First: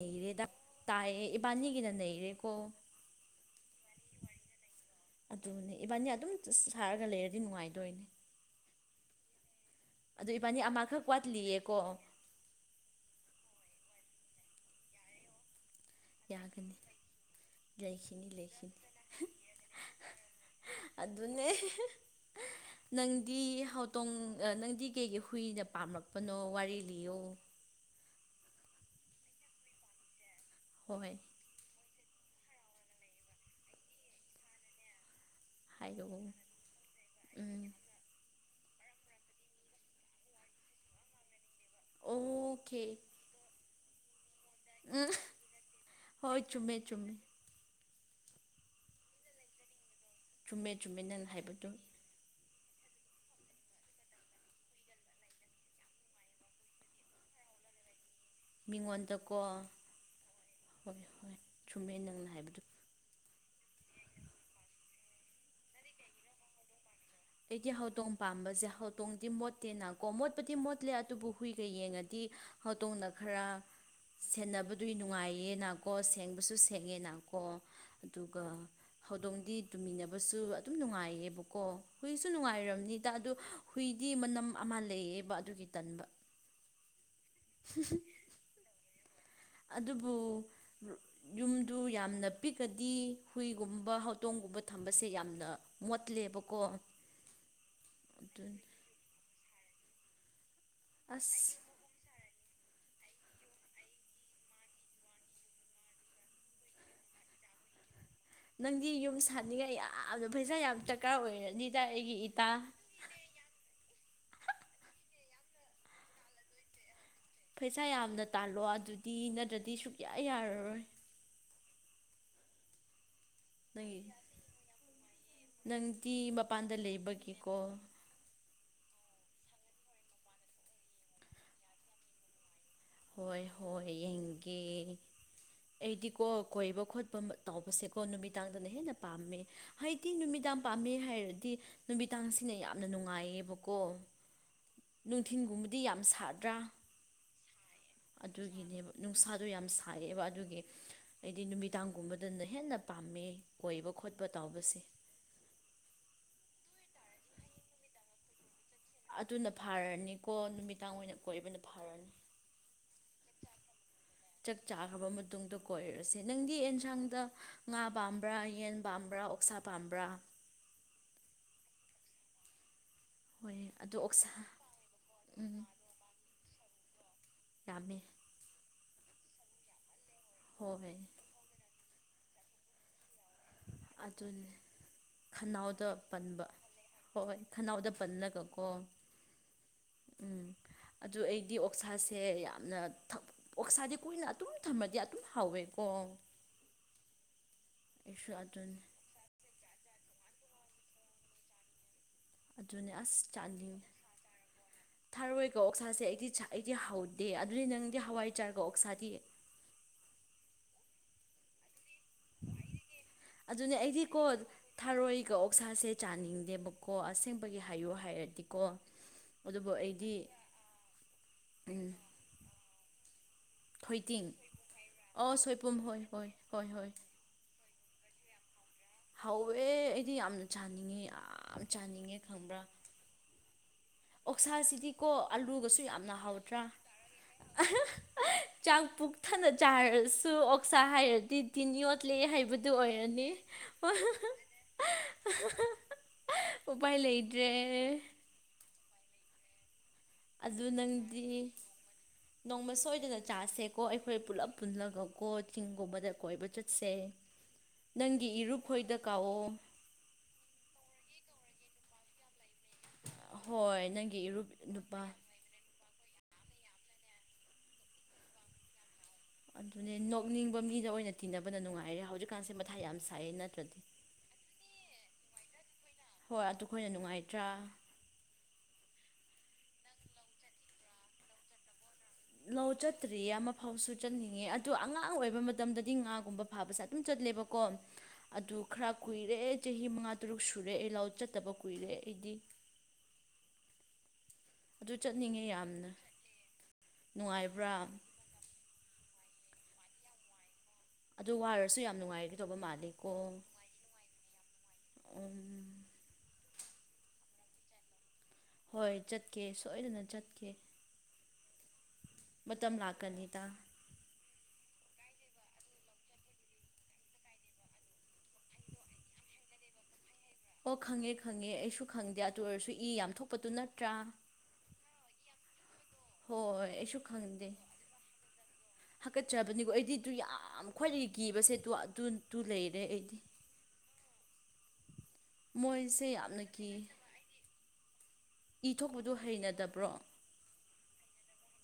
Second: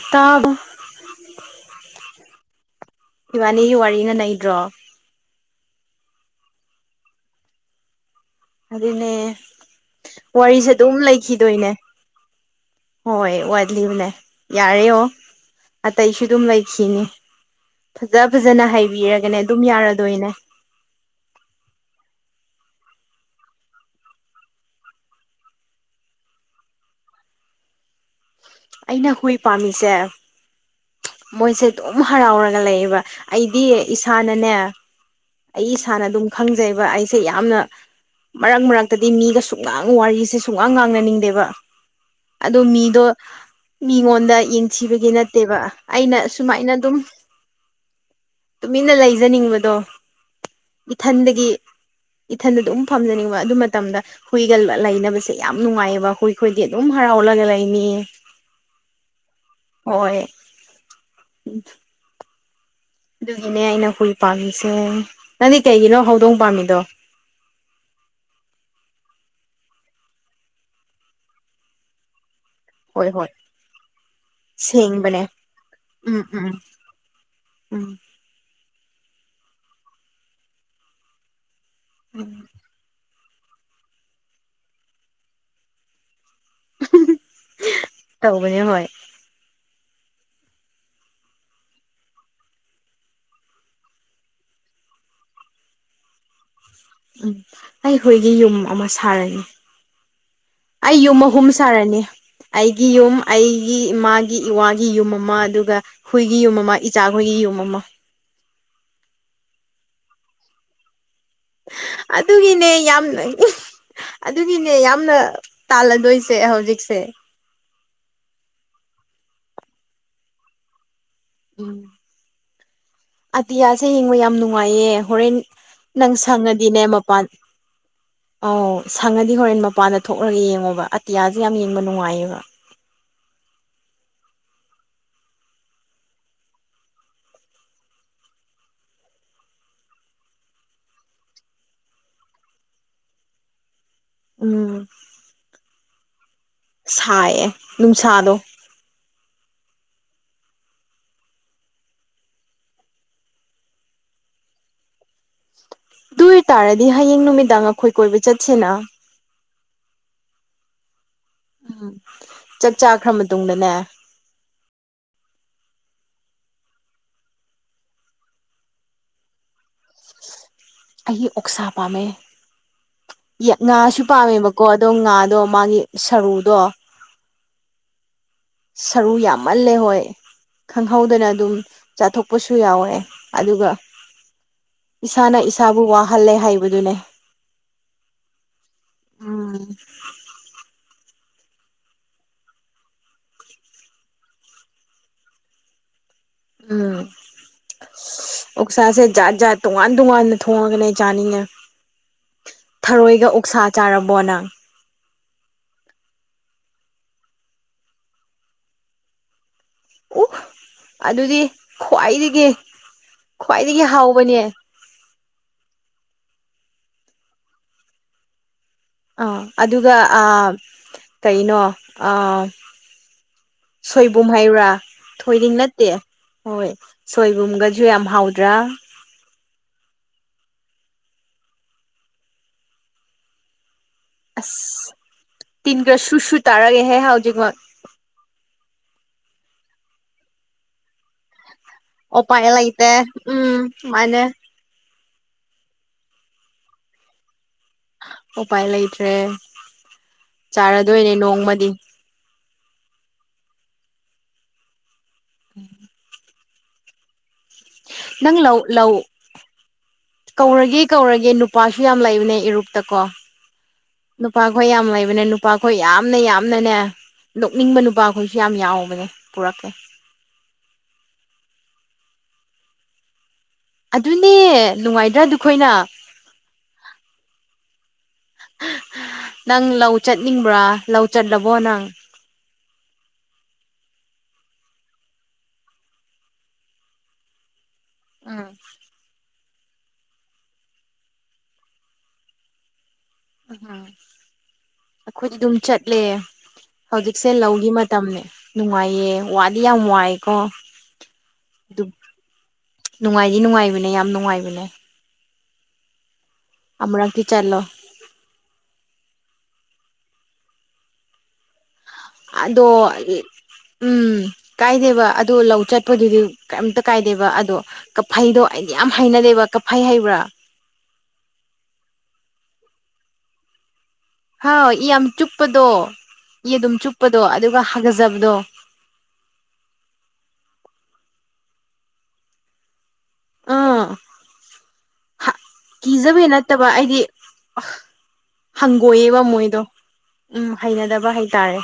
ꯅꯩꯔꯦꯗ ꯇꯥꯕ ꯇꯥꯏꯑ ꯏꯕꯥꯅꯤꯒꯤꯅ ꯅꯩꯔꯦꯀꯣ ꯏꯕꯥꯅꯤꯒꯤ ꯋꯥꯔꯤꯅ ꯅꯩꯗ꯭ꯔꯣ ꯑꯗꯨꯅꯦ ꯏꯕꯥꯅꯤ ꯑꯗꯨꯝ ꯁꯥꯔꯒ ꯂꯩꯔꯗꯤ ꯅꯨꯡꯉꯥꯏꯗꯣꯏꯅꯦ ꯑꯗꯨꯅꯦ ꯑꯗꯣ ꯏꯕꯥꯅꯤ ꯋꯥꯔꯤꯁꯦ ꯑꯗꯨꯝ ꯑꯃꯈꯛ ꯂꯩꯈꯤꯗꯣꯏꯅꯦ ꯋꯥꯠꯂꯤꯌꯦꯀꯣ ꯍꯣꯏ ꯋꯥꯠꯂꯤꯕꯅꯦ ꯌꯥꯔꯣ ꯑꯇꯩꯁꯨ ꯑꯗꯨꯝ ꯌꯥꯒꯅꯤ ꯂꯩꯈꯤꯅꯦ ꯐꯖ ꯂꯩꯈꯤꯅꯤ ꯐꯖꯅ ꯂꯩꯈꯤꯅꯤ ꯍꯥꯏꯕꯤꯔꯒꯅꯦ ꯑꯗꯨꯝ ꯌꯥꯔꯗꯣꯏꯅꯦ [inaudible] ꯑꯗꯨꯅꯦ ꯅꯪꯗꯤ ꯍꯧꯥꯎꯇꯣꯡ ꯅꯪꯗꯤ ꯀꯩꯒꯤꯩ ꯍꯨꯏꯅ ꯄꯥꯝꯂꯛꯄꯅꯣ ꯋꯥꯔꯤ ꯂꯤꯌ [inaudible] ꯑꯩꯅ ꯍꯨꯏ ꯄꯥꯝꯃꯤꯁꯦ ꯍꯣꯏ ꯃꯣꯏꯁꯦ ꯑꯗꯨꯝ ꯍꯔꯥꯎꯔꯒ ꯂꯩꯌꯦꯕ ꯑꯩꯗꯤ ꯏꯁꯥꯅꯅꯦ ꯑꯩ ꯏꯁꯥꯅ ꯍꯥꯏꯔꯛꯑꯣ ꯑꯗꯨꯝ ꯈꯪꯖꯩꯕ ꯑꯩꯁꯦ ꯌꯥꯝꯅ ꯎꯝ ꯃꯔꯛ ꯃꯔꯛꯇꯗꯤ ꯃꯤꯒ ꯁꯨꯡꯛꯂꯥꯡ ꯋꯥꯔꯤꯁꯦ ꯁꯨꯈꯥꯡ ꯉꯥꯡꯅꯅꯤꯡꯗꯦꯕ ꯑꯣ ꯑꯣꯀꯦ ꯃꯤꯗꯣ ꯃꯤꯉꯣꯟꯗ ꯎꯝ ꯌꯦꯡꯊꯕꯒꯤ ꯅꯠꯇꯦꯕ ꯑꯩꯅ ꯍꯣꯏ ꯁꯨꯃꯥꯏꯅ ꯆꯨꯝꯃꯦ ꯑꯗꯨꯝ ꯆꯨꯝꯃꯦ ꯇꯨꯃꯤꯟꯅ ꯂꯩꯖꯅꯤꯡꯕꯗꯣ ꯆꯨꯝꯃꯦ ꯆꯨꯝꯃꯦꯅꯜ ꯍꯥꯏꯕꯗꯨ ꯃꯊꯟꯗ ꯑꯗꯨꯝ ꯐꯝꯖꯅꯤꯡꯕ ꯑꯗꯨ ꯃꯇꯝꯗ ꯍꯨꯏꯒꯕ ꯂꯩꯅꯕꯁꯦ ꯌꯥꯝ ꯅꯨꯡꯉꯥꯏꯌꯦꯕ ꯍꯨꯏꯈꯣꯏꯗꯤ ꯑꯗꯨꯝ ꯍꯔꯥꯎꯔꯒ ꯂꯩꯅꯤꯌꯦ ꯃꯤꯉꯣꯟꯗꯀꯣ ꯍꯣꯏ ꯍꯣꯏ ꯁꯨꯝꯃꯦ ꯅꯪꯅ ꯍꯥꯏꯕꯗꯨ ꯑꯗꯨꯒꯤꯅꯦ ꯑꯩꯅ ꯍꯨꯏ ꯄꯥꯝꯃꯤꯁꯦ ꯅꯪꯗꯤ ꯀꯩꯒꯤꯅꯣ ꯍꯧꯗꯣꯡ ꯄꯥꯝꯃꯤꯗꯣ ꯑꯩꯗꯤ ꯍꯧꯗꯣꯡ ꯄꯥꯝꯕꯁꯦ ꯍꯧꯗꯣꯡꯗꯤ ꯃꯣꯠꯇꯦꯅꯀꯣ ꯃꯣꯠꯄꯗꯤ ꯃꯣꯠꯂꯦ ꯑꯗꯨꯕꯨ ꯍꯨꯏꯒ ꯌꯦꯡꯉꯗꯤ ꯍꯧꯇꯣꯡꯅ ꯍꯣꯏ ꯍꯣꯏ ꯈꯔ ꯁꯦꯟꯅꯕꯗꯨ ꯁꯦꯡꯕꯅꯦ ꯅꯨꯡꯉꯥꯏꯌꯦꯅꯀꯣ ꯎꯝ ꯎꯝ ꯁꯦꯡꯕꯁꯨ ꯁꯦꯡꯉꯦꯅꯀꯣ ꯎꯝ ꯑꯗꯨꯒ ꯍꯧꯗꯣꯡꯗꯤ ꯇꯨꯃꯤꯟꯅꯕꯁꯨ ꯑꯗꯨꯝ ꯅꯨꯡꯉꯥꯏꯌꯦꯕꯀꯣ ꯍꯨꯏꯁꯨ ꯎꯝ ꯅꯨꯡꯉꯥꯏꯔꯝꯅꯤ ꯑꯗꯨ ꯍꯨꯏꯗꯤ ꯃꯅꯝ ꯑꯃ ꯂꯩꯌꯦꯕ ꯑꯗꯨꯒꯤ ꯇꯟꯕ ꯇꯧꯕꯕꯅꯦ ꯍꯣꯏ ꯑꯗꯨꯕꯨ ꯌꯨꯝꯗꯨ ꯌꯥꯝꯅ ꯄꯤꯛꯀꯗꯤ ꯍꯨꯏꯒꯨꯝꯕ ꯍꯧꯇꯣꯡꯒꯨꯝ ꯎꯕ ꯊꯝꯕꯁꯦ ꯌꯥꯝꯅ ꯃꯣꯠꯂꯦꯕꯀꯣ ꯎꯝ ꯑꯩꯈꯣꯏꯒꯤ ꯑꯗꯨ ꯌꯨꯝ ꯑꯃ ꯁꯥꯔꯅꯤ ꯑꯩ ꯌꯨꯝ ꯑꯍꯨꯝ ꯑꯁ ꯁꯥꯔꯅꯤ ꯑꯩꯒꯤ ꯌꯨꯝ ꯑꯩꯒꯤ ꯏꯃꯥꯒꯤ ꯏꯋꯥꯒꯤ ꯌꯨꯝ ꯑꯃ ꯑꯗꯨꯒ ꯍꯨꯣꯏꯒꯤ ꯌꯨꯝ ꯑꯃ ꯏꯆꯥꯈꯣꯏꯒꯤ ꯌꯨꯝ ꯑꯃ ꯅꯪꯗꯤ ꯌꯨꯝ ꯁꯥꯅꯤꯡꯉꯥꯏ ꯌꯥꯝꯅ ꯄꯩꯁꯥ ꯌꯥꯝ ꯇ ꯀꯀꯥ ꯑꯣꯏꯔꯗꯤꯗ ꯑꯩꯒꯤ ꯏꯇꯥ ꯑꯗꯨꯒꯤꯅꯦ ꯌꯥꯝꯅ ꯑꯗꯨꯒꯤꯅꯦ ꯌꯥꯝꯅ ꯇꯥꯜꯂꯗꯣꯏꯁꯦ ꯍꯧꯖꯤꯛꯁꯦ ꯄꯩꯁꯥ ꯌꯥꯝꯅ ꯇꯥꯜꯂꯣ ꯑꯗꯨꯗꯤ ꯅꯠꯇ꯭ꯔꯗꯤ ꯁꯨꯛꯌꯥ ꯌꯥꯔꯔꯣꯏ ꯎꯝ ꯑꯇꯤꯌꯥꯁꯦ ꯅꯪꯒꯤ ꯌꯦꯡꯕ ꯌꯥꯝ ꯅꯨꯡꯉꯥꯏꯌꯦ ꯍꯣꯔꯦꯟ ꯅꯪ ꯅꯪꯗꯤ ꯃꯄꯥꯟꯗ ꯁꯪꯉꯗꯤꯅꯦ ꯃꯄꯥꯟ ꯂꯩꯕꯒꯤꯀꯣ [inaudible] ꯑꯧ ꯁꯪꯉꯗꯤ ꯍꯣꯔꯦꯟ ꯃꯄꯥꯟꯗ ꯊꯣꯛꯂꯒ ꯌꯦꯡꯉꯣꯕ ꯑꯇꯤꯌꯥꯁꯨ ꯌꯥꯝ ꯌꯦꯡꯕ ꯅꯨꯡꯉꯥꯏꯌꯦꯕ ꯍꯣꯏ ꯍꯣꯏ ꯌꯦꯡꯒꯦ ꯑꯩꯗꯤꯀꯣ ꯀꯣꯏꯕ ꯈꯣꯠꯄ ꯇꯧꯕꯁꯦꯀꯣ ꯅꯨꯃꯤꯗꯥꯡꯗꯅ ꯍꯦꯟꯅ ꯄꯥꯝꯃꯦ ꯍꯥꯏꯗꯤ ꯅꯨꯃꯤꯗꯥꯡ ꯌꯥꯝ ꯄꯥꯝꯃꯦ ꯍꯥꯏꯔꯗꯤ ꯅꯨꯃꯤꯗꯥꯡꯁꯤꯅ ꯌꯥꯝꯅ ꯅꯨꯡꯉꯥꯏꯌꯦꯕꯀꯣ ꯎꯝ ꯅꯨꯡꯊꯤꯟꯒꯨꯝꯕꯗꯤ ꯌꯥꯝ ꯁꯥꯗ꯭ꯔꯥ ꯁꯥꯏꯌꯦ ꯅꯨꯡꯁꯥꯗꯣ ꯑꯗꯨꯒꯤꯅꯦꯕ ꯅꯨꯡ ꯃꯁꯥꯗꯣ ꯌꯥꯝ ꯁꯥꯏꯔꯛꯑꯦꯕ ꯑꯗꯨꯒꯤ ꯍꯥꯏꯗꯤ ꯅꯨꯃꯤꯗꯥꯡꯒꯨꯝꯕꯗꯅ ꯍꯦꯟꯅ ꯄꯥꯝꯃꯦ ꯀꯣꯏꯕ ꯈꯣꯠꯄ ꯇꯥꯎꯁꯦ ꯑꯗꯨ ꯑꯣꯏ ꯇꯥꯔꯗꯤ ꯍꯌꯦꯡ ꯅꯨꯃꯤꯗꯥꯡ ꯑꯩꯈꯣꯏ ꯀꯣꯏꯕ ꯆꯠꯁꯦꯅ ꯑꯗꯨꯅ ꯐꯥꯔꯅꯤꯀꯣ ꯅꯨꯃꯤꯗꯥꯡ ꯑꯣꯏꯅ ꯀꯣꯏꯕ ꯎꯝ ꯆꯥꯛ ꯆꯥꯈ꯭ꯔ ꯃꯇꯨꯡꯗꯅꯦ ꯆꯥꯛ ꯆꯥꯈ꯭ꯔꯕ ꯃꯇꯨꯡꯗ ꯀꯣꯏꯔꯁ ꯅꯪꯗꯤ ꯌꯦꯟꯁꯥꯡꯗ ꯉꯥ ꯄꯥꯝꯕ꯭ꯔꯥ ꯌꯦꯟ ꯄꯥꯝꯕ꯭ꯔꯥ ꯑꯣꯛꯁꯥ ꯄꯥꯝꯕ꯭ꯔꯥ ꯑ ꯎꯛꯁꯥꯄ ꯃ ꯌꯥ ꯍꯣꯏ ꯑꯗꯨ ꯉꯥꯁꯨ ꯑꯣꯛꯁꯥ ꯄꯥꯝꯃꯦꯕꯀꯣ ꯑꯗꯣ ꯉꯥꯗꯣ ꯎꯝ ꯃꯥꯒꯤ ꯁꯔꯨꯗꯣ ꯌꯥꯝꯃꯦ ꯁꯔꯨ ꯌꯥꯝꯃꯜꯂꯦ ꯍꯣꯏ ꯍꯣꯏ ꯈꯪꯍꯧꯗꯅ ꯑꯗꯨꯝ ꯆꯥꯊꯣꯛꯄꯁꯨ ꯌꯥꯎꯋꯦ ꯑꯗꯨꯒ ꯑꯗꯨꯅꯦ ꯏꯁꯥꯅ ꯏꯁ ꯈꯅꯥꯎꯗ ꯄꯟꯕ ꯍꯣꯏ ꯍꯣꯏ ꯈꯅꯥꯎꯗ ꯄꯜꯂꯒꯀꯣ ꯎꯝ ꯗꯨ ꯑꯩꯗꯤ ꯑꯣꯛꯁꯥꯁꯦ ꯌꯥꯝꯅ ꯊ ꯑꯣꯛꯁꯥꯗꯤ ꯀꯨꯏꯅ ꯑꯗꯨꯝ ꯊꯝꯃꯗꯤ ꯑꯗꯨꯝ ꯍꯥꯎꯋꯦꯀꯣ ꯎꯝ ꯑꯩꯁꯨ ꯑꯁ ꯑꯗꯨꯅꯤ ꯑꯣꯛꯁꯥꯖꯦ ꯖꯥꯠ ꯖꯥꯠ ꯇꯣꯉꯥꯟ ꯇꯣꯉꯥꯟꯅ ꯊꯣꯡꯉꯒꯅꯦ ꯆꯥꯅꯤꯡꯉꯦ ꯑꯗꯨꯅꯦ ꯊꯔꯣꯏꯒ ꯎꯛꯁꯥ ꯆꯥꯔꯕꯣ ꯅꯪ ꯊꯥꯔꯣꯏꯒ ꯑꯣꯛꯁꯥꯁꯦ ꯑꯩꯗꯤ ꯆꯥ ꯑꯩꯗꯤ ꯍꯧꯗꯦ ꯑꯗꯨꯗꯤ ꯅꯪꯗꯤ ꯍꯋꯥꯏꯆꯥ꯭꯭ꯔꯒ ꯑꯣꯛꯁꯥꯗꯤ ꯎ ꯑꯗꯨꯗꯤ ꯈ꯭ꯋꯥꯏꯗꯒꯤ ꯑꯗꯨꯅꯦ ꯈ꯭ꯋꯥꯏꯗꯒꯤ ꯑꯩꯗꯤ ꯀꯣ ꯍꯥꯎꯕꯅꯦ ꯊꯥꯔꯣꯏꯒ ꯑꯣꯛꯁꯥꯁꯦ ꯆꯥꯅꯤꯡꯗꯦꯕꯀꯣ ꯑꯁꯦꯡꯕꯒꯤ ꯍꯥꯏꯌꯨ ꯍꯥꯏꯔꯗꯤ ꯑꯥ ꯑꯗꯨꯒ ꯑ ꯀꯩꯅꯣ ꯑ ꯊꯣꯏꯗꯤꯡ ꯁꯣꯏꯕꯨꯝ ꯍꯩꯕ꯭ꯔꯥ ꯊꯣꯏꯗꯤꯡ ꯅꯠꯇꯦ ꯍꯣꯏ ꯁꯣꯏꯕꯨꯝꯒ ꯁꯨ ꯌꯥꯝ ꯍꯥꯎꯗ꯭ꯔꯥ ꯍꯧꯋꯦ ꯑꯩꯗꯤ ꯌꯥꯝ ꯆꯥꯅꯤꯡꯉꯦ ꯌꯥꯝ ꯆꯥꯅꯤꯡꯉꯦ ꯈꯪꯕ꯭ꯔꯥ ꯑꯁ ꯑꯣꯛꯁꯥꯁꯤꯗꯤꯀꯣ ꯑꯂꯨꯒꯁꯨ ꯇꯤꯟꯒ ꯁꯨ ꯌꯥꯝꯅ ꯁꯨ ꯍꯥꯎꯇ꯭ꯔꯥ ꯇꯥꯔꯒꯦꯍꯦ ꯍꯧꯖꯤꯛꯃꯛ ꯑꯍ ꯍ [unintelligible] ꯆꯥꯛ ꯄꯨꯛ ꯊꯟꯅ ꯆꯥꯔꯁꯨ ꯑꯣꯛꯁꯥ ꯍꯥꯏꯔꯗꯤ ꯇꯤꯟ ꯌꯣꯠꯂꯦ ꯎꯄꯥꯏ ꯍꯥꯏꯕꯗꯨ ꯂꯩꯇꯦ ꯑꯣꯏꯔꯅꯤ ꯎꯝ ꯃꯥꯅꯦ ꯋꯍꯍ ꯍ ꯍꯍ ꯍ ꯎꯄꯥꯏ ꯂꯩ ꯑꯣꯄꯥꯏ ꯂꯩꯇ꯭ꯔꯦ ꯑꯗꯨ ꯆꯥꯔꯗꯣꯏꯅꯦ ꯅꯪꯗꯤ ꯅꯣꯡꯃꯗꯤ ꯅꯣꯡꯃ ꯁꯣꯏ ꯁꯤꯗ [unintelligible] ꯆꯥꯁꯦꯀꯣ ꯑꯩꯈꯣꯏ ꯄꯨꯜꯂꯞ ꯄꯨꯜꯂꯒꯀꯣ ꯆꯤꯡꯒꯨꯝꯕꯗ ꯀꯣꯏꯕ ꯆꯠꯁꯦ ꯅꯪꯒꯤ ꯅꯪ ꯂꯧ ꯏꯔꯨꯞ ꯂꯧ ꯈꯣꯏꯗ ꯀꯥꯎꯑꯣ ꯀꯧꯔꯒꯦ ꯀꯧꯔꯒꯦ ꯅꯨ ꯅꯨꯄꯥꯁꯨ ꯌꯥꯝ ꯂꯩꯕꯅꯦ ꯏꯔꯨꯛꯇꯀꯣ ꯍꯣꯏ ꯅꯪꯒꯤ ꯏꯔꯨꯞ ꯅꯨꯄꯥꯈꯣꯏ ꯌꯥꯝ ꯅꯨꯄꯥ ꯂꯩꯕꯅꯦ ꯅꯨꯄꯥꯈꯣꯏ ꯌꯥꯝꯅ ꯌꯥꯝꯅꯅꯦ ꯅꯣꯛꯅꯤꯡꯕ ꯅꯨꯄꯥꯈꯣꯏꯁꯨ ꯌꯥꯝ ꯌꯥꯎꯕꯅꯦ ꯄꯨꯔꯛꯀꯦ ꯑꯗꯨꯅꯦ ꯅꯣꯛꯅꯤꯡꯕ ꯃꯤꯗ ꯑꯣꯏꯅ ꯇꯤꯟꯅꯕꯅ ꯅꯨꯡꯉꯥꯏꯔꯦ ꯍꯧꯖꯤꯛꯀꯥꯟꯁꯦ ꯃꯊꯥ ꯌꯥꯝ ꯁꯥꯏꯌꯦ ꯅꯠꯇ꯭ꯔ ꯑꯗꯨꯅꯦ ꯅꯨꯡꯉꯥꯏꯗ꯭ꯔꯥ ꯑꯗꯨꯈꯣꯏꯅ ꯍꯣꯏ ꯑꯗꯨꯈꯣꯏꯅ ꯅꯨꯡꯉꯥꯏꯇ꯭ꯔꯥ ꯍꯍꯥ ꯍ [unintelligible] ꯅꯪ ꯂꯧ ꯆꯠꯅꯤꯡꯕ꯭ꯔꯥ ꯂꯧ ꯆꯠꯂꯕꯣ ꯅꯪ ꯂꯧ ꯆꯠꯇ꯭ꯔꯤꯌꯦ ꯑꯃ ꯐꯥꯎꯁꯨ ꯆꯠꯅꯤꯡꯉꯦ ꯑꯗꯣ ꯑꯉꯥꯡ ꯑꯣꯏꯕ ꯃꯇꯝꯗꯗꯤ ꯉꯥꯒꯨꯝꯕ ꯐꯥꯕꯁꯦ ꯑꯗꯨꯝ ꯆꯠ ꯂꯦꯕꯀꯣ ꯎꯝ ꯑꯗꯨ ꯈꯔ ꯀꯨꯏꯔꯦ ꯆꯍꯤ ꯃꯉꯥ ꯇꯔꯨꯛ ꯁꯨꯔꯦ ꯑꯩ ꯂꯥꯎ ꯆꯠꯇꯕ ꯀꯨꯏꯔꯦ ꯑꯩꯗꯤ ꯍ ꯥ ꯑꯗꯨ ꯑꯩꯈꯣꯏꯗꯤ ꯆꯠꯅꯤꯡꯉꯦ ꯑꯗꯨꯝ ꯌꯥꯝꯅ ꯆꯠꯂꯦ ꯍꯧꯖꯤꯛꯁꯦ ꯂꯧꯒꯤ ꯅꯨꯡꯉꯥꯏꯕ꯭ꯔꯥ ꯃꯇꯝꯅꯦ ꯅꯨꯡꯉꯥꯏꯌꯦ ꯋꯥꯗꯤꯌꯥꯝ ꯋꯥꯏꯀꯣ ꯑꯗꯨ ꯋꯥꯔꯁꯨ ꯑꯗꯨ ꯌꯥꯝ ꯅꯨꯡꯉꯥꯏꯒꯗꯧꯕ ꯃꯥꯜꯂꯤꯀꯣ ꯅꯨꯡꯉꯥꯏꯗꯤ ꯅꯨꯡꯉꯥꯏꯕꯅꯦ ꯌꯥꯝ ꯅꯨꯡꯉꯥꯏꯕꯅꯦ ꯎꯝ ꯑꯃꯨꯔꯛꯇꯤ ꯆꯠꯂꯣ ꯍꯣꯏ ꯆꯠꯀꯦ ꯁꯣꯏꯗꯅ ꯆꯠꯀꯦ ꯑꯗꯣ ꯃꯇꯝ ꯑꯩ ꯂꯥꯛꯀꯅꯤꯗ ꯎꯝ ꯀꯥꯏꯗꯦꯕ ꯑꯗꯣ ꯂꯧ ꯆꯠꯄꯗꯨꯗꯤ ꯀꯩꯝꯇ ꯀꯥꯏꯗꯦꯕ ꯑꯗꯣ ꯀꯐꯩꯗꯣ ꯑꯩꯗꯤ ꯌꯥꯝ ꯍꯩꯅꯗꯦꯕ ꯀꯐꯩ ꯍꯥꯏꯕ꯭ꯔꯥ ꯑꯣ ꯈꯪꯉꯦ ꯈꯪꯉꯦ ꯑꯩꯁꯨ ꯈꯪꯗꯦ ꯑꯗꯨ ꯑꯣꯏꯔꯁꯨ ꯏ ꯌꯥꯝ ꯊꯣꯛꯄꯗꯨ ꯅꯠꯇ꯭ꯔꯥ ꯍꯥꯎ ꯏ ꯌꯥꯝ ꯆꯨꯞꯄꯗꯣ ꯏ ꯍꯣꯏ ꯑꯗꯨꯝ ꯑꯩꯁꯨ ꯆꯨꯞꯄꯗꯣ ꯈꯪꯗꯦ ꯑꯗꯨꯒ ꯍꯥꯒꯖꯕꯗꯣ ꯍꯥꯀꯠꯆꯕꯅꯤꯀꯣ ꯑꯩꯗꯤ ꯑꯗꯨ ꯌꯥꯝ ꯈ꯭ꯋꯥꯏꯗꯒꯤ ꯀꯤꯕꯁꯦ ꯑꯗꯨ ꯑꯗꯨ ꯗꯨ ꯂꯩꯔꯦ ꯑꯩꯗꯤ ꯑ ꯍꯥ ꯃꯣꯏꯁꯦ ꯀꯤꯖꯕ ꯌꯥꯝꯅ ꯅꯠꯇꯕ ꯀꯤ ꯑꯩꯗꯤ ꯑꯥ ꯏ ꯊꯣꯛꯄꯗꯣ ꯍꯪꯒꯣꯏꯌꯦꯕ ꯃꯣꯏꯗꯣ ꯍꯩꯅꯗꯕ꯭ꯔꯣ ꯎꯝ ꯍꯩꯅꯗꯕ ꯍꯩꯇꯥꯔꯦ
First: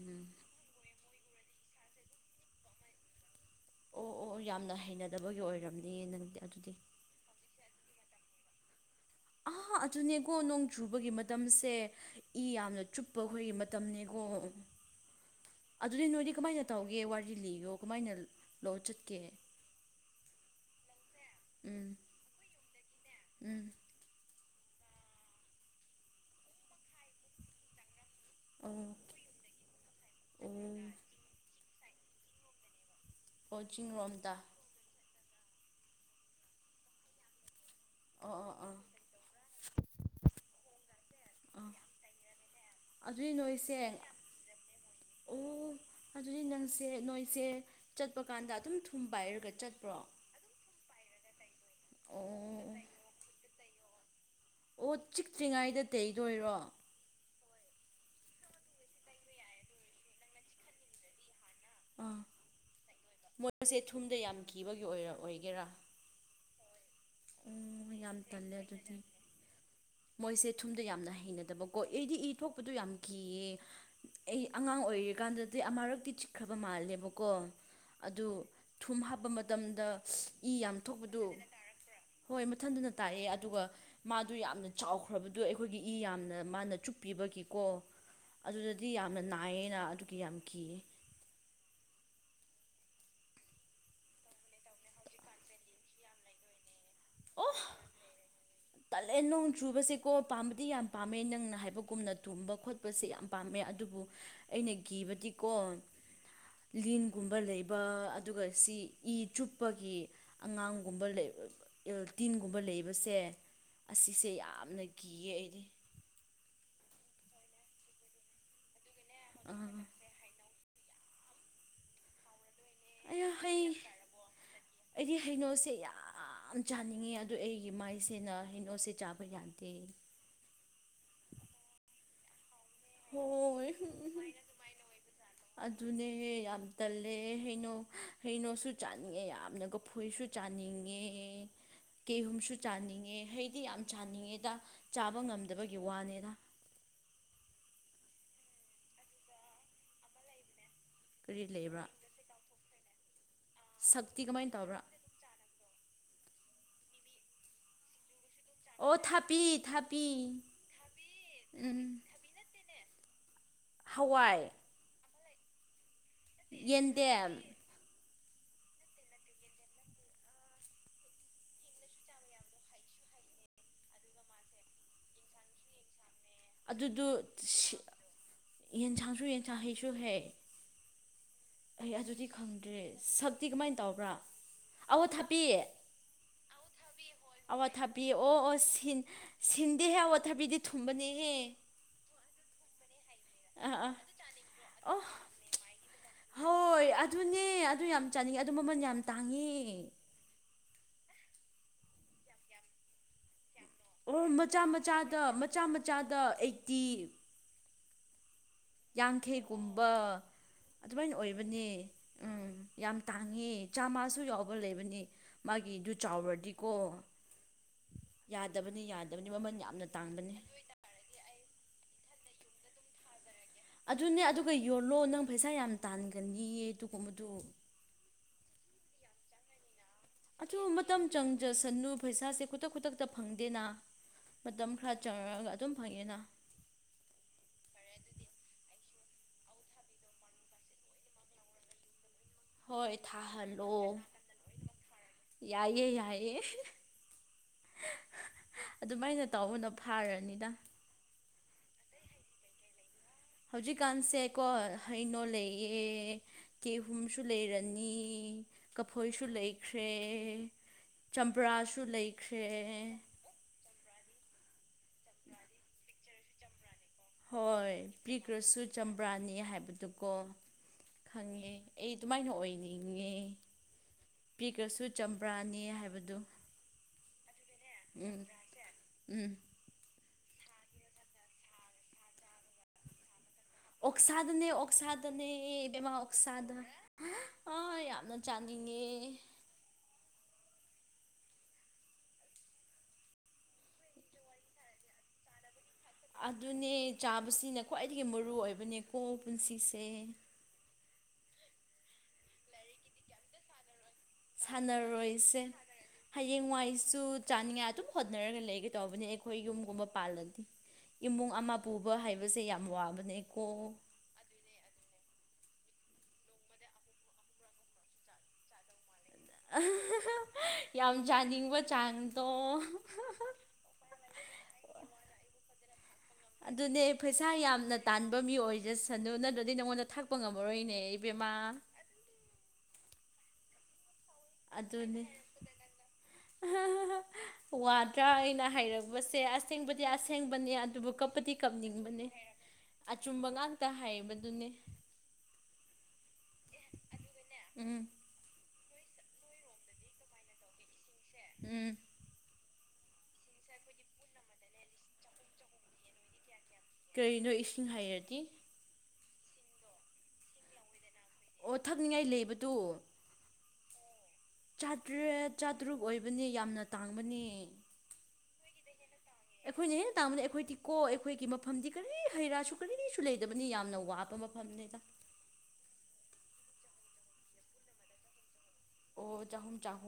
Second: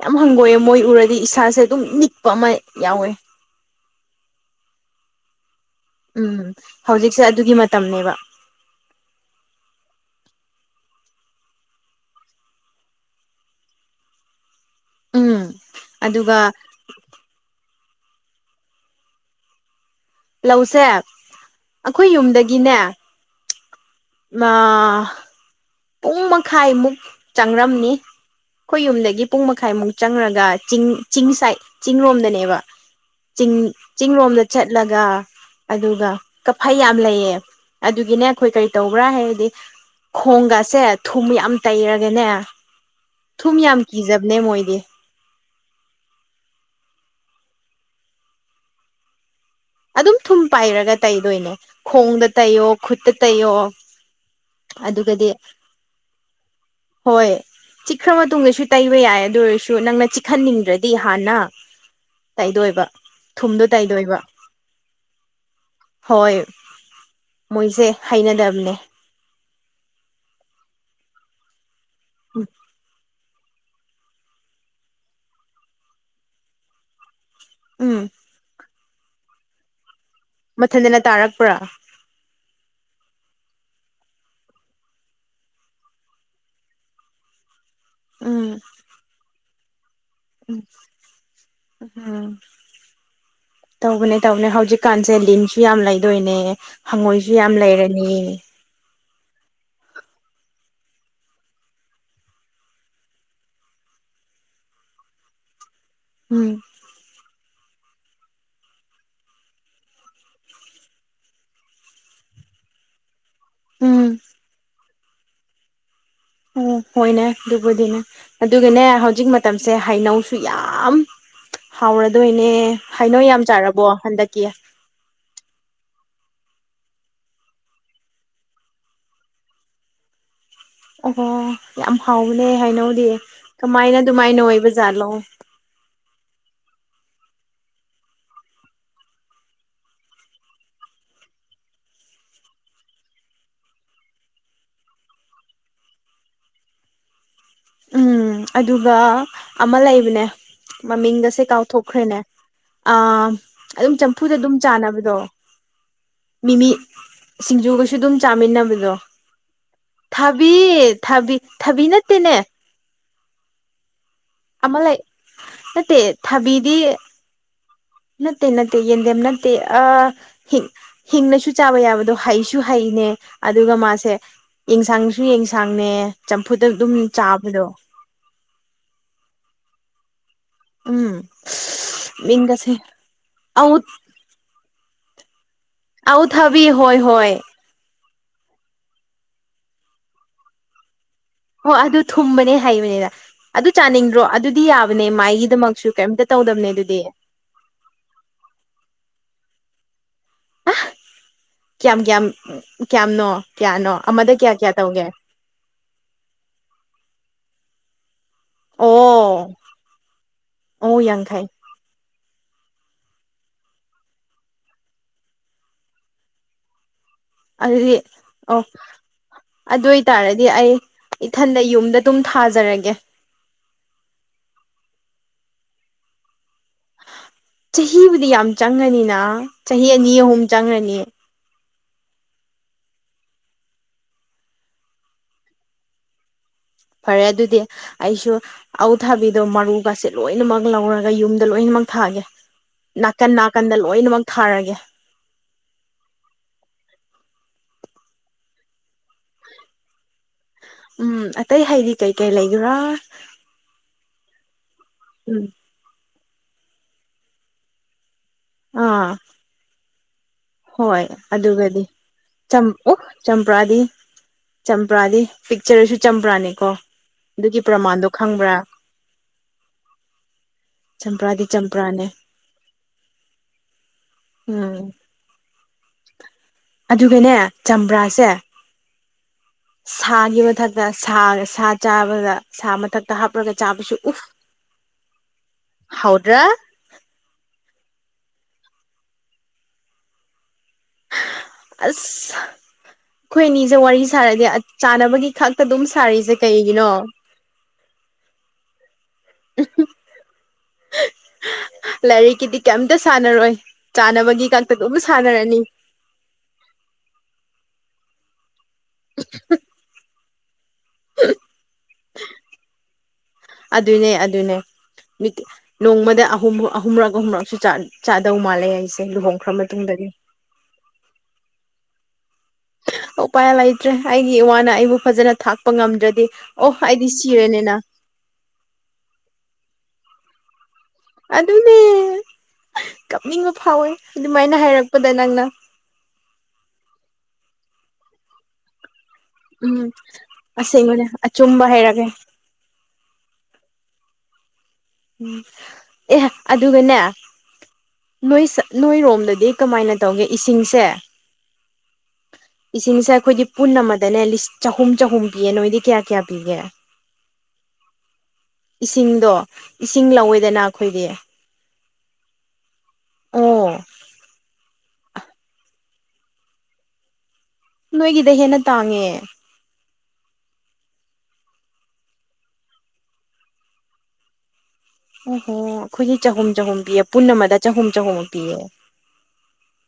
ꯌꯥꯝ ꯍꯪꯒꯣꯏꯌꯦ ꯃꯣꯏ ꯎꯔꯗꯤ ꯏꯁꯥꯁꯦ ꯑꯗꯨꯝ ꯅꯤꯛꯄ ꯑꯃ ꯌꯥꯎꯋꯦ ꯑꯣ ꯑꯣ ꯌꯥꯝꯅ ꯍꯩꯅꯗꯕꯒꯤ ꯑꯣꯏꯔꯝꯅꯤ ꯅꯪꯗꯤ ꯎꯝ ꯑꯗꯨꯗꯤ ꯍꯧꯖꯤꯛꯁꯦ ꯑꯗꯨꯒꯤ ꯃꯇꯝꯅꯦꯕ [inaudible] ꯑꯥ ꯑꯗꯨꯅꯦꯀꯣ ꯅꯣꯡ ꯆꯨꯕꯒꯤ ꯃꯇꯝꯁꯦ ꯏ ꯌꯥꯝꯅ ꯆꯨꯞꯄ ꯑꯩꯈꯣꯏꯒꯤ ꯃꯇꯝꯅꯤꯀꯣ ꯎꯝ ꯑꯗꯨꯗꯤ ꯅꯣꯏꯗꯤ ꯑꯗꯨꯒ ꯀꯃꯥꯏꯅ ꯇꯧꯒꯦ ꯋꯥꯔꯤ ꯂꯤꯒꯣ ꯀꯃꯥꯏꯅ ꯂꯥꯛ ꯆꯠꯀꯦ ꯂꯧꯁꯦ ꯎꯝ ꯑꯩꯈꯣꯏ ꯌꯨꯝꯗꯒꯤꯅꯦ ꯎꯝ ꯄꯨꯡ ꯃꯈꯥꯏꯃꯨꯛ ꯆꯪꯔꯝꯅꯤ ꯑꯩꯈꯣꯏ ꯑꯣ ꯌꯨꯝꯗꯒꯤ ꯄꯨꯡ ꯃꯈꯥꯏꯃꯨꯛ ꯆꯪꯉꯒ ꯑꯣ ꯆꯤꯡ ꯆꯤꯡ ꯁꯥꯏꯠ ꯆꯤꯡꯔꯣꯝꯗꯅꯦꯕ ꯆꯤꯡ ꯑꯣ ꯆꯤꯡ ꯆꯤꯡꯔꯣꯝꯗ ꯂꯣꯝꯗ ꯆꯠꯂꯒ ꯑꯗꯨꯒ ꯀꯐꯩ ꯌꯥꯝ ꯂꯩꯌꯦ ꯑꯗꯨꯒꯤꯅꯦ ꯑꯣ ꯑꯩꯈꯣꯏ ꯑꯣ ꯀꯔꯤ ꯑꯥ ꯇꯧꯕ꯭ꯔꯥ ꯍꯥꯏꯔꯗꯤ ꯈꯣꯡꯒ ꯊꯨꯝ ꯌꯥꯝ ꯇꯩꯔꯒꯦꯅꯦ ꯑꯗꯨꯏ ꯅꯣꯏꯁꯦ ꯑꯣ ꯑꯗꯨꯗꯤ ꯅꯪꯁꯦ ꯅꯣꯏ ꯑꯩꯁꯦ ꯆꯠꯄ ꯀꯥꯟꯗ ꯑꯗꯨꯝ ꯊꯨꯝ ꯄꯥꯏ ꯍꯥꯏꯔꯒꯗꯤ ꯑꯗꯨꯝ ꯊꯨꯝ ꯄꯥꯏꯔꯒ ꯇꯩꯗꯣꯏꯅꯦ ꯑꯣ ꯈꯣꯡꯗ ꯇꯩꯌꯣ ꯈꯨꯠꯇ ꯇꯩꯌꯣ ꯑꯣ ꯑꯗꯨꯒꯗꯤ ꯆꯤꯛꯇ꯭ꯔꯤꯉꯩꯗ ꯇꯩꯗꯣꯏꯔꯣ ꯍꯣꯏ ꯆꯤꯛꯈ꯭ꯔ ꯃꯇꯨꯡꯗꯁꯨ ꯇꯩꯕ ꯌꯥꯏ ꯑꯗꯨ ꯑꯣꯏꯔꯁꯨ ꯅꯪꯅ ꯆꯤꯛꯍꯟꯅꯤꯡꯗ꯭ꯔꯗꯤ ꯍꯥꯟꯅ ꯑꯥ ꯇꯩꯗꯣꯏꯕ ꯊꯨꯝꯗꯣ ꯇꯥꯏꯗꯣꯏꯕ ꯑꯣꯏ ꯑꯣꯏꯒꯦꯔꯥ ꯃꯣꯏꯁꯦ ꯑꯣ ꯌꯥꯝ ꯇꯜꯂꯦ ꯍꯩꯅꯗꯕꯅꯦ ꯑꯗꯨꯗꯤ ꯃꯣꯏꯁꯦ ꯊꯨꯝꯗ ꯌꯥꯝꯅ ꯍꯩꯅꯗꯕ ꯀꯣ ꯑꯩꯗꯤ ꯏ ꯊꯣꯛꯄꯗꯨ ꯌꯥꯝ ꯀ ꯑꯩ ꯑꯉꯥꯡ ꯑꯣꯏꯔꯤꯀꯥꯟꯗꯗꯤ ꯑꯃꯥꯔꯛꯇꯤ ꯆꯤꯛꯈ꯭ꯔꯕ ꯃꯥꯜꯂꯦꯕ ꯀꯣ ꯎꯝ ꯑꯗꯨ ꯊꯨꯝ ꯍꯥꯞꯄ ꯃꯇꯝꯗ ꯏ ꯃꯊꯟꯗꯅ ꯇꯥꯔꯛꯄ꯭ꯔꯥ ꯃꯊꯟꯗꯨꯅ ꯇꯥꯛꯑꯦ ꯑꯗꯨꯒ ꯃꯥꯗꯨ ꯌꯥꯝꯅ ꯆꯥꯎꯈ꯭ꯔꯕꯗ ꯑꯩꯈꯣꯏꯒꯤ ꯏ ꯌꯥꯝꯅ ꯃꯥꯅ ꯆꯨꯞꯄꯤꯕꯒꯤ ꯀꯣ ꯎꯝ ꯑꯗꯨꯗꯗꯤ ꯌꯥꯝꯅ ꯅꯥꯏꯌꯦꯅ ꯑꯗꯨꯒꯤ ꯌꯥꯝ ꯀꯤꯌꯦ ꯎꯝ ꯇꯧꯕꯅꯦ ꯇꯧꯕꯅꯦ ꯍꯧꯖꯤꯛꯀꯥꯟꯁꯦ ꯂꯤꯟꯁꯨ ꯌꯥꯝ ꯂꯩꯗꯣꯏꯅꯦ ꯍꯪꯉꯣꯏꯁꯨ ꯌꯥꯝ ꯑꯣ ꯂꯩꯔꯅꯤ ꯆꯨꯕꯕꯁꯤꯀꯣ ꯄꯥꯝꯕꯗꯤ ꯌꯥꯝ ꯄꯥꯝꯃꯦ ꯅꯪꯅ ꯍꯥꯏꯕꯒꯨꯝꯅ ꯇꯨꯝꯕ ꯈꯣꯠꯄꯁꯦ ꯌꯥꯝ ꯄꯥꯝꯃꯦ ꯑꯗꯨꯕꯨ ꯑꯩꯅ ꯀꯤꯕꯗꯤꯀꯣ ꯎꯝ ꯂꯤꯟꯒꯨꯝꯕ ꯂꯩꯕ ꯕ ꯑꯗꯨꯒ ꯁꯤ ꯏ ꯆꯨꯞꯄꯒꯤ ꯑꯉꯥꯡꯒꯨꯝꯕ ꯂꯩ ꯑꯦꯜꯇꯤꯟꯒꯨꯝꯕ ꯂꯩꯕꯁꯦ ꯎꯝ ꯑꯁꯤꯁꯦ ꯌꯥꯝꯅ ꯀꯤꯌꯦ ꯑꯩꯗꯤ ꯑꯣ ꯍꯣꯏꯅꯦ ꯑꯗꯨꯕꯨꯗꯤꯅꯦ ꯑꯗꯨꯒꯅꯦ ꯍꯧꯖꯤꯛ ꯃꯇꯝꯁꯦ ꯑꯥ ꯍꯩꯅꯧꯁꯨ ꯌꯥꯝ ꯌꯥꯝ ꯍꯥꯎꯔꯗꯣꯏꯅꯦ ꯍꯥꯏꯅꯣ ꯑꯩ ꯌꯥꯝ ꯍꯩ ꯆꯥꯔꯕꯣ ꯍꯟꯗꯛꯀꯤ ꯑꯩꯗꯤ ꯍꯩꯅꯧꯁꯦ ꯌꯥꯝ ꯆꯥꯅꯤꯡꯉꯤ ꯑꯗꯨ ꯑꯩꯒꯤ ꯃꯥꯏꯁꯦꯅ ꯍꯩꯅꯣꯁꯦ ꯆꯥꯕ ꯌꯥꯗꯦ ꯑꯣꯍꯣ ꯈꯥꯎ ꯍꯥꯏꯅꯧꯗꯤ ꯍꯣꯏ ꯀꯃꯥꯏꯅ ꯑꯗꯨꯃꯥꯏꯅ ꯑꯣꯏꯕ ꯖꯥꯠꯂꯣ ꯑꯗꯨꯅꯦ ꯌꯥꯝ ꯇꯜꯂꯦ ꯍꯩꯅꯣ ꯍꯩꯅꯣꯁꯨ ꯆꯥꯅꯤꯡꯉꯦ ꯌꯥꯝꯅꯒ ꯐꯨꯏꯁꯨ ꯆꯥꯅꯤꯡꯉꯦ ꯀꯦꯍꯨꯝꯁꯨ ꯆꯥꯅꯤꯡꯉꯦ ꯍꯩꯗꯤ ꯌꯥꯝ ꯆꯥꯅꯤꯡꯉꯦꯗ ꯆꯥꯕ ꯉꯝꯗꯕꯒꯤ ꯋꯥꯅꯤꯗ [unintelligible] ꯎꯝ ꯑꯗꯨꯒ ꯑꯃ ꯂꯩꯕꯅꯦ ꯃꯃꯤꯡꯒꯁꯦ ꯀꯔꯤ ꯂꯩꯕ꯭ꯔꯥ ꯀꯥꯎꯊꯣꯛꯈ꯭ꯔꯦꯅꯦ ꯑ ꯑꯗꯨꯝ ꯁꯛꯇꯤ ꯆꯝꯐꯨꯗ ꯀꯃꯥꯏꯅ ꯑꯗꯨꯝ ꯇꯧꯕ꯭ꯔꯥ ꯆꯥꯅꯕꯗꯣ ꯃꯤꯃꯤ ꯁꯤꯡꯖꯨꯒꯁꯨ ꯑꯗꯨꯝ ꯆꯥꯃꯤꯟꯅꯕꯗꯣ ꯑꯣ ꯊꯥꯄꯤ ꯊꯥꯄꯤ ꯊꯕꯤ ꯊꯕꯤ ꯎꯝ ꯊꯕꯤ ꯅꯠꯇꯦꯅꯦ ꯍꯋꯥꯏ ꯃꯠꯇꯦ ꯌꯦꯇ ꯅꯠꯇꯦ ꯅꯠꯇꯦ ꯌꯦꯟꯗꯦꯝ ꯅꯠꯇꯦ ꯑ ꯍꯤꯡ ꯍꯤꯡꯅꯁꯨ ꯆꯥꯕ ꯌꯥꯕꯗꯣ ꯍꯥꯏꯩꯁꯨ ꯍꯩ ꯅꯦ ꯑꯗꯨꯒ ꯃꯥꯁꯦ ꯌꯦꯟꯁꯥꯡꯁꯨ ꯌꯦꯟꯁꯥꯡꯅꯦ ꯆꯝꯐꯨꯠꯇ ꯑꯗꯨꯝ ꯑꯗꯨꯗꯣ ꯆꯥꯕꯗꯣ ꯌꯦꯟꯁꯥꯡꯁꯨ ꯌꯦꯟꯁꯥꯡ ꯍꯩꯁꯨ ꯍꯩ ꯎꯝ ꯑꯩ ꯑꯗꯨꯗꯤ ꯃꯤꯡꯒꯁꯦ ꯈꯪꯗ꯭ꯔꯦ ꯁꯛꯇꯤ ꯀꯃꯥꯏꯅ ꯑꯧ ꯇꯕ꯭ꯔꯥ ꯑꯋ ꯊꯥꯄꯤꯌꯦ ꯑ ꯊꯕꯤ ꯍꯣꯏ ꯍꯣꯏ ꯊꯕꯤ ꯑꯣ ꯑꯣ ꯁꯤꯟ ꯁꯤꯟꯗꯤ ꯍꯦꯛ ꯋꯥ ꯊꯥꯕꯤꯗꯤ ꯊꯨꯝꯕꯅꯤ ꯍꯣ ꯑꯗꯨ ꯊꯨꯝꯕꯅꯦ ꯍꯩꯕꯅꯤꯅ ꯑꯗꯨ ꯑꯥ ꯑꯥ ꯆꯥꯅꯤꯡꯗ꯭ꯔꯣ ꯑꯗꯨꯗꯤ ꯑꯣ ꯌꯥꯕꯅꯦ ꯃꯥꯏꯒꯤꯗꯃꯛꯁꯨ ꯀꯩꯝꯇ ꯇꯧꯗꯕꯅꯦ ꯍꯣꯏ ꯑꯗꯨꯗꯤ ꯑꯗꯨꯅꯦ ꯑꯗꯨ ꯌꯥꯝ ꯑꯗꯨ ꯃꯃꯜ ꯌꯥꯝ ꯇꯥꯡꯉꯤ ꯀꯌꯥꯝ ꯀꯌꯥꯝ ꯀꯌꯥꯝꯅꯣ ꯀꯌꯥꯅꯣ ꯑꯣ ꯑꯃꯗ ꯀꯌꯥ ꯃꯆꯥ ꯀꯌꯥ ꯇꯧꯒꯦ ꯃꯆꯥꯗ ꯃꯆꯥ ꯃꯆꯥꯗ ꯑꯩꯠꯇꯤ ꯑꯣ ꯌꯥꯡꯈꯩꯒꯨꯝꯕ ꯑꯣ ꯑꯗꯨꯃꯥꯏꯅ ꯌꯥꯡꯈꯩ ꯑꯣꯏꯕꯅꯤ ꯎꯝ ꯌꯥꯝ ꯇꯥꯡꯉꯦ ꯆꯥꯃꯁꯨ ꯌꯥꯎꯕ ꯂꯩꯕꯅꯤ ꯃꯥꯒꯤꯗꯨ ꯆꯥꯎꯔꯗꯤꯀꯣ ꯑꯗꯨꯗꯤ ꯑꯣ ꯌꯥꯗꯕꯅꯤ ꯌꯥꯗꯕꯅꯤ ꯃꯃꯜ ꯌꯥꯝꯅ ꯑꯗꯨ ꯇꯥꯡꯕꯅꯤ ꯑꯣꯏꯇꯥꯔꯗꯤ ꯑꯩ ꯏꯊꯟꯗ ꯌꯨꯝꯗ ꯑꯗꯨꯝ ꯊꯥꯖꯔꯒꯦ ꯑꯗꯨꯅꯦ ꯑꯗꯨꯒ ꯌꯣꯜꯂꯣ ꯅꯪ ꯄꯩꯁꯥ ꯌꯥꯝ ꯇꯥꯟꯒꯅꯤꯌꯦ ꯑꯗꯨꯒ ꯃꯗꯨ ꯆꯍꯤꯕꯨꯗꯤ ꯌꯥꯝ ꯆꯪꯉꯅꯤꯅ ꯆꯍꯤ ꯑꯅꯤ ꯑꯍꯨꯝ ꯆꯪꯉꯅꯤ ꯁꯟꯨ ꯄꯩꯁꯥꯁꯦ ꯈꯨꯗꯛ ꯈꯨꯗꯛꯇ ꯐꯪꯗꯦꯅ ꯃꯇꯝ ꯈꯔ ꯆꯪꯉꯛꯒ ꯑꯗꯨꯝ ꯐꯪꯉꯤꯅ ꯐꯔꯦ ꯑꯗꯨꯗꯤ ꯑꯩꯁꯨ ꯑꯎꯊꯥꯕꯤꯗꯣ ꯃꯔꯨꯒꯁꯦ ꯂꯣꯏꯅꯃꯛ ꯂꯧꯔꯒ ꯌꯨꯝꯗ ꯂꯣꯏꯅꯃꯛ ꯊꯥꯒꯦ ꯍꯣꯏ ꯊꯥ ꯅꯥꯀꯟ ꯍꯜꯂꯣ ꯅꯥꯀꯟꯗ ꯂꯣꯏꯅꯃꯛ ꯊꯥꯔꯒꯦ ꯌꯥꯏꯌꯦ ꯌꯥꯏꯌꯦ ꯑꯗꯨꯃꯥꯏꯅ ꯇꯧꯕꯅ ꯐꯥꯔꯅꯤ ꯎꯝ ꯑꯇꯩ ꯍꯥꯏꯗꯤ ꯀꯩꯀꯩ ꯂꯩꯒ꯭ꯔꯥ ꯍꯧꯖꯤꯛꯀꯥꯟꯁꯦꯀꯣ ꯍꯩꯅꯣ ꯎꯝ ꯂꯩꯌꯦ ꯀꯦꯍꯨꯝꯁꯨ ꯂꯩꯔꯅꯤ ꯑꯥ ꯀꯐꯣꯏꯁꯨ ꯂꯩꯈ꯭ꯔꯦ ꯍꯣꯏ ꯑꯗꯨꯒꯗꯤ ꯆꯝꯄ꯭ꯔꯥꯁꯨ ꯂꯩꯈ꯭ꯔꯦ ꯆꯝꯄ꯭ꯔꯥꯗꯤ ꯆꯝꯄ꯭ꯔꯥꯗꯤ ꯄꯤꯛꯆꯔꯁꯨ ꯆꯝꯄ꯭ꯔꯥꯅꯤꯀꯣ ꯍꯣꯏ ꯄꯤꯈ꯭ꯔꯁꯨ ꯆꯝꯄ꯭ꯔꯥꯅꯤ ꯍꯥꯏꯕꯗꯨꯀꯣ ꯆꯝꯄ꯭ꯔꯥꯗꯤ ꯈꯪꯉꯦ ꯑꯩ ꯆꯝꯄ꯭ꯔꯥꯅꯦ ꯑꯗꯨꯃꯥꯏꯅ ꯑꯣꯏꯅꯤꯡꯉꯦ ꯎꯝ ꯄꯤꯈ꯭ꯔꯁꯨ ꯆꯝꯄ꯭ꯔꯥꯅꯤ ꯍꯥꯏꯕꯗꯨ ꯑꯗꯨꯒꯅꯦ ꯎꯝ ꯆꯝꯄ꯭ꯔꯥꯁꯦ ꯎꯝ ꯁꯥꯒꯤ ꯃꯊꯛꯇ ꯁꯥ ꯁꯥ ꯆꯥꯕꯗ ꯁꯥ ꯃꯊꯛꯇ ꯍꯥꯄ ꯑꯣꯛꯁꯥꯗꯅꯦ ꯑꯣꯛꯁꯥꯗꯅꯦ ꯏꯕꯦꯝꯃ ꯍꯥꯎꯗ꯭ꯔꯥ ꯑꯣꯛꯁꯥꯗ ꯑ ꯌꯥꯝ ꯌꯥꯝꯅ ꯆꯥꯅꯤꯡꯉꯦ ꯑꯁ ꯑꯩꯈꯣꯏ ꯑꯅꯤꯁꯦ ꯋꯥꯔꯤ ꯁꯥꯅꯔꯗꯤ ꯆꯥꯟꯅꯕꯒꯤ ꯈꯛ ꯑꯗꯨꯅꯦ ꯆꯥꯕꯁꯤꯅ ꯈ꯭ꯋꯥꯏꯗꯒꯤ ꯃꯔꯨ ꯑꯣꯏꯕꯅꯦꯀꯣ ꯄꯨꯟꯁꯤꯁꯦ ꯂꯥꯏꯔꯤꯛꯀꯤꯗꯤ ꯀꯩꯝꯇ ꯁꯥꯟꯅꯔꯣꯏ ꯆꯥꯅꯕꯒꯤ ꯈꯛꯇ ꯑꯗꯨꯝ ꯁꯥꯟꯅꯔꯣꯏꯁꯦ ꯁꯥꯟꯅꯔꯅꯤ ꯍꯌꯦꯡꯋꯥꯏꯁꯨ ꯆꯥꯅꯤꯡꯉꯥꯏ ꯑꯗꯨꯝ ꯍꯣꯠꯅꯔꯒ ꯂꯩꯒ ꯇꯧꯕꯅꯦ ꯑꯩꯈꯣꯏ ꯌꯨꯝꯒꯨꯝꯕ ꯄꯥꯜꯂꯗꯤ ꯏꯃꯨꯡ ꯑꯃ ꯄꯨꯕ ꯍꯥꯏꯕꯁꯦ ꯌꯥꯝ ꯋꯥꯕꯅꯦ ꯑꯗꯨꯅꯦ ꯑꯗꯨꯅꯦ ꯅꯣꯡꯃꯗ ꯑꯍꯨꯝꯛ ꯑꯍꯨꯝꯔꯛ ꯑꯍꯨꯝꯨꯔꯛꯁꯨ ꯆꯥꯗꯧ ꯃꯥꯜꯂꯦ ꯍꯥꯏꯁꯦ ꯂꯨꯍꯣꯡꯈ꯭ꯔ ꯃꯇꯨꯡꯗꯗꯤ ꯌꯥꯝ ꯆꯅꯤꯡꯕ ꯆꯥꯡ ꯎꯄꯥꯏ ꯂꯩꯇ꯭ꯔꯦ ꯑꯩꯒꯤ ꯏ ꯋꯥꯅ ꯑꯩꯕꯨ ꯐꯖꯅ ꯊꯥꯛꯄ ꯉꯝꯗ꯭ꯔꯗꯤ ꯑꯣ ꯑꯗꯨꯅꯦ ꯑꯩꯗꯤ ꯄꯩꯁꯥ ꯁꯤꯔꯅꯤꯅ ꯌꯥꯝꯅ ꯇꯥꯟꯕ ꯃꯤ ꯑꯣꯏꯖꯁꯅꯨ ꯅ ꯑꯗꯨꯗꯤ ꯅꯪꯉꯣꯟꯗ ꯊꯥꯛꯄ ꯉꯝꯃꯔꯣꯏꯅꯦ ꯏꯕꯦꯝꯃ ꯑꯗꯨꯅꯦ ꯀꯞꯅꯤꯡꯕ ꯐꯥꯎꯋꯦ ꯑꯗꯨꯃꯥꯏꯅ ꯑꯗꯨꯅꯦ ꯍꯥꯏꯔꯛꯄꯗ ꯅꯪꯅ ꯋꯥꯗ꯭ꯔꯥ ꯑꯩꯅ ꯍꯥꯏꯔꯄ ꯃꯁꯦ ꯑꯁꯦꯡꯕꯗꯤ ꯎꯝ ꯑꯁꯦꯡꯕꯅꯦ ꯑꯗꯨꯕꯨ ꯑꯁꯦꯡꯕꯅꯦ ꯀꯞꯄꯗꯤ ꯑꯆꯨꯝꯕ ꯍꯥꯏꯔꯒꯦ ꯀꯞꯅꯤꯡꯕꯅꯦ ꯑꯆꯨꯝꯕ ꯉꯥꯛꯇ ꯍꯥꯏꯕꯗꯨꯅꯦ ꯎꯝ ꯑꯦ ꯑꯗꯨꯒꯅꯦ ꯎꯝ ꯅꯣꯏ ꯅꯣꯏꯔꯣꯝꯗꯗꯤ ꯀꯃꯥꯏꯅ ꯇꯧꯒꯦ ꯏꯁꯤꯡꯁꯦ ꯎꯝ ꯏꯁꯤꯡꯁꯦ ꯑꯩꯈꯣꯏꯗꯤ ꯄꯨꯟ ꯑꯃꯗꯅꯦ ꯂꯤꯁ ꯆꯍꯨꯝ ꯆꯍꯨꯝ ꯄꯤꯌꯦ ꯅꯣꯏꯗꯤ ꯀꯌꯥ ꯀꯌꯥ ꯄꯤꯒꯦ ꯀꯔꯤꯅꯣ ꯏꯁꯤꯡ ꯍꯩꯔꯗꯤ ꯏꯁꯤꯡꯗꯣ ꯏꯁꯤꯡ ꯂꯧꯋꯦꯗꯅ ꯑꯩꯈꯣꯏꯗꯤ ꯑꯣ ꯊꯛꯅꯤꯡꯉꯥꯏ ꯂꯩꯕꯗꯨ ꯑꯣ ꯆꯥꯇ꯭ꯔꯦꯠ ꯆꯥꯇ꯭ꯔꯨꯛ ꯑꯣꯏꯕꯅꯤ ꯌꯥꯝꯅ ꯇꯥꯡꯕꯅꯦ ꯅꯣꯏꯒꯤꯗ ꯍꯦꯟꯅ ꯇꯥꯡꯉꯦ ꯑꯩꯈꯣꯏꯅꯤ ꯇꯥꯕꯅꯦ ꯑꯩꯈꯣꯏꯗꯤ ꯀꯣ ꯑꯩꯈꯣꯏꯒꯤ ꯃꯐꯝꯗꯤ ꯀꯔꯤ ꯍꯩ ꯔꯥꯁꯨ ꯀꯔꯤꯁꯨ ꯂꯩꯗꯕꯅꯤ ꯌꯥꯝꯅ ꯋꯥꯕ ꯃꯐꯝꯅꯤꯗ ꯑꯣꯍꯣ ꯑꯩꯈꯣꯏꯒꯤ ꯆꯍꯨꯝ ꯆꯍꯨꯝ ꯄꯤꯌꯦ ꯄꯨꯟꯅ ꯑꯃꯗ ꯆꯍꯨꯝ ꯆꯍꯨꯝꯃꯨ ꯄꯤꯌꯦ ꯑꯣ ꯆꯍꯨꯝ ꯆꯍꯨꯝ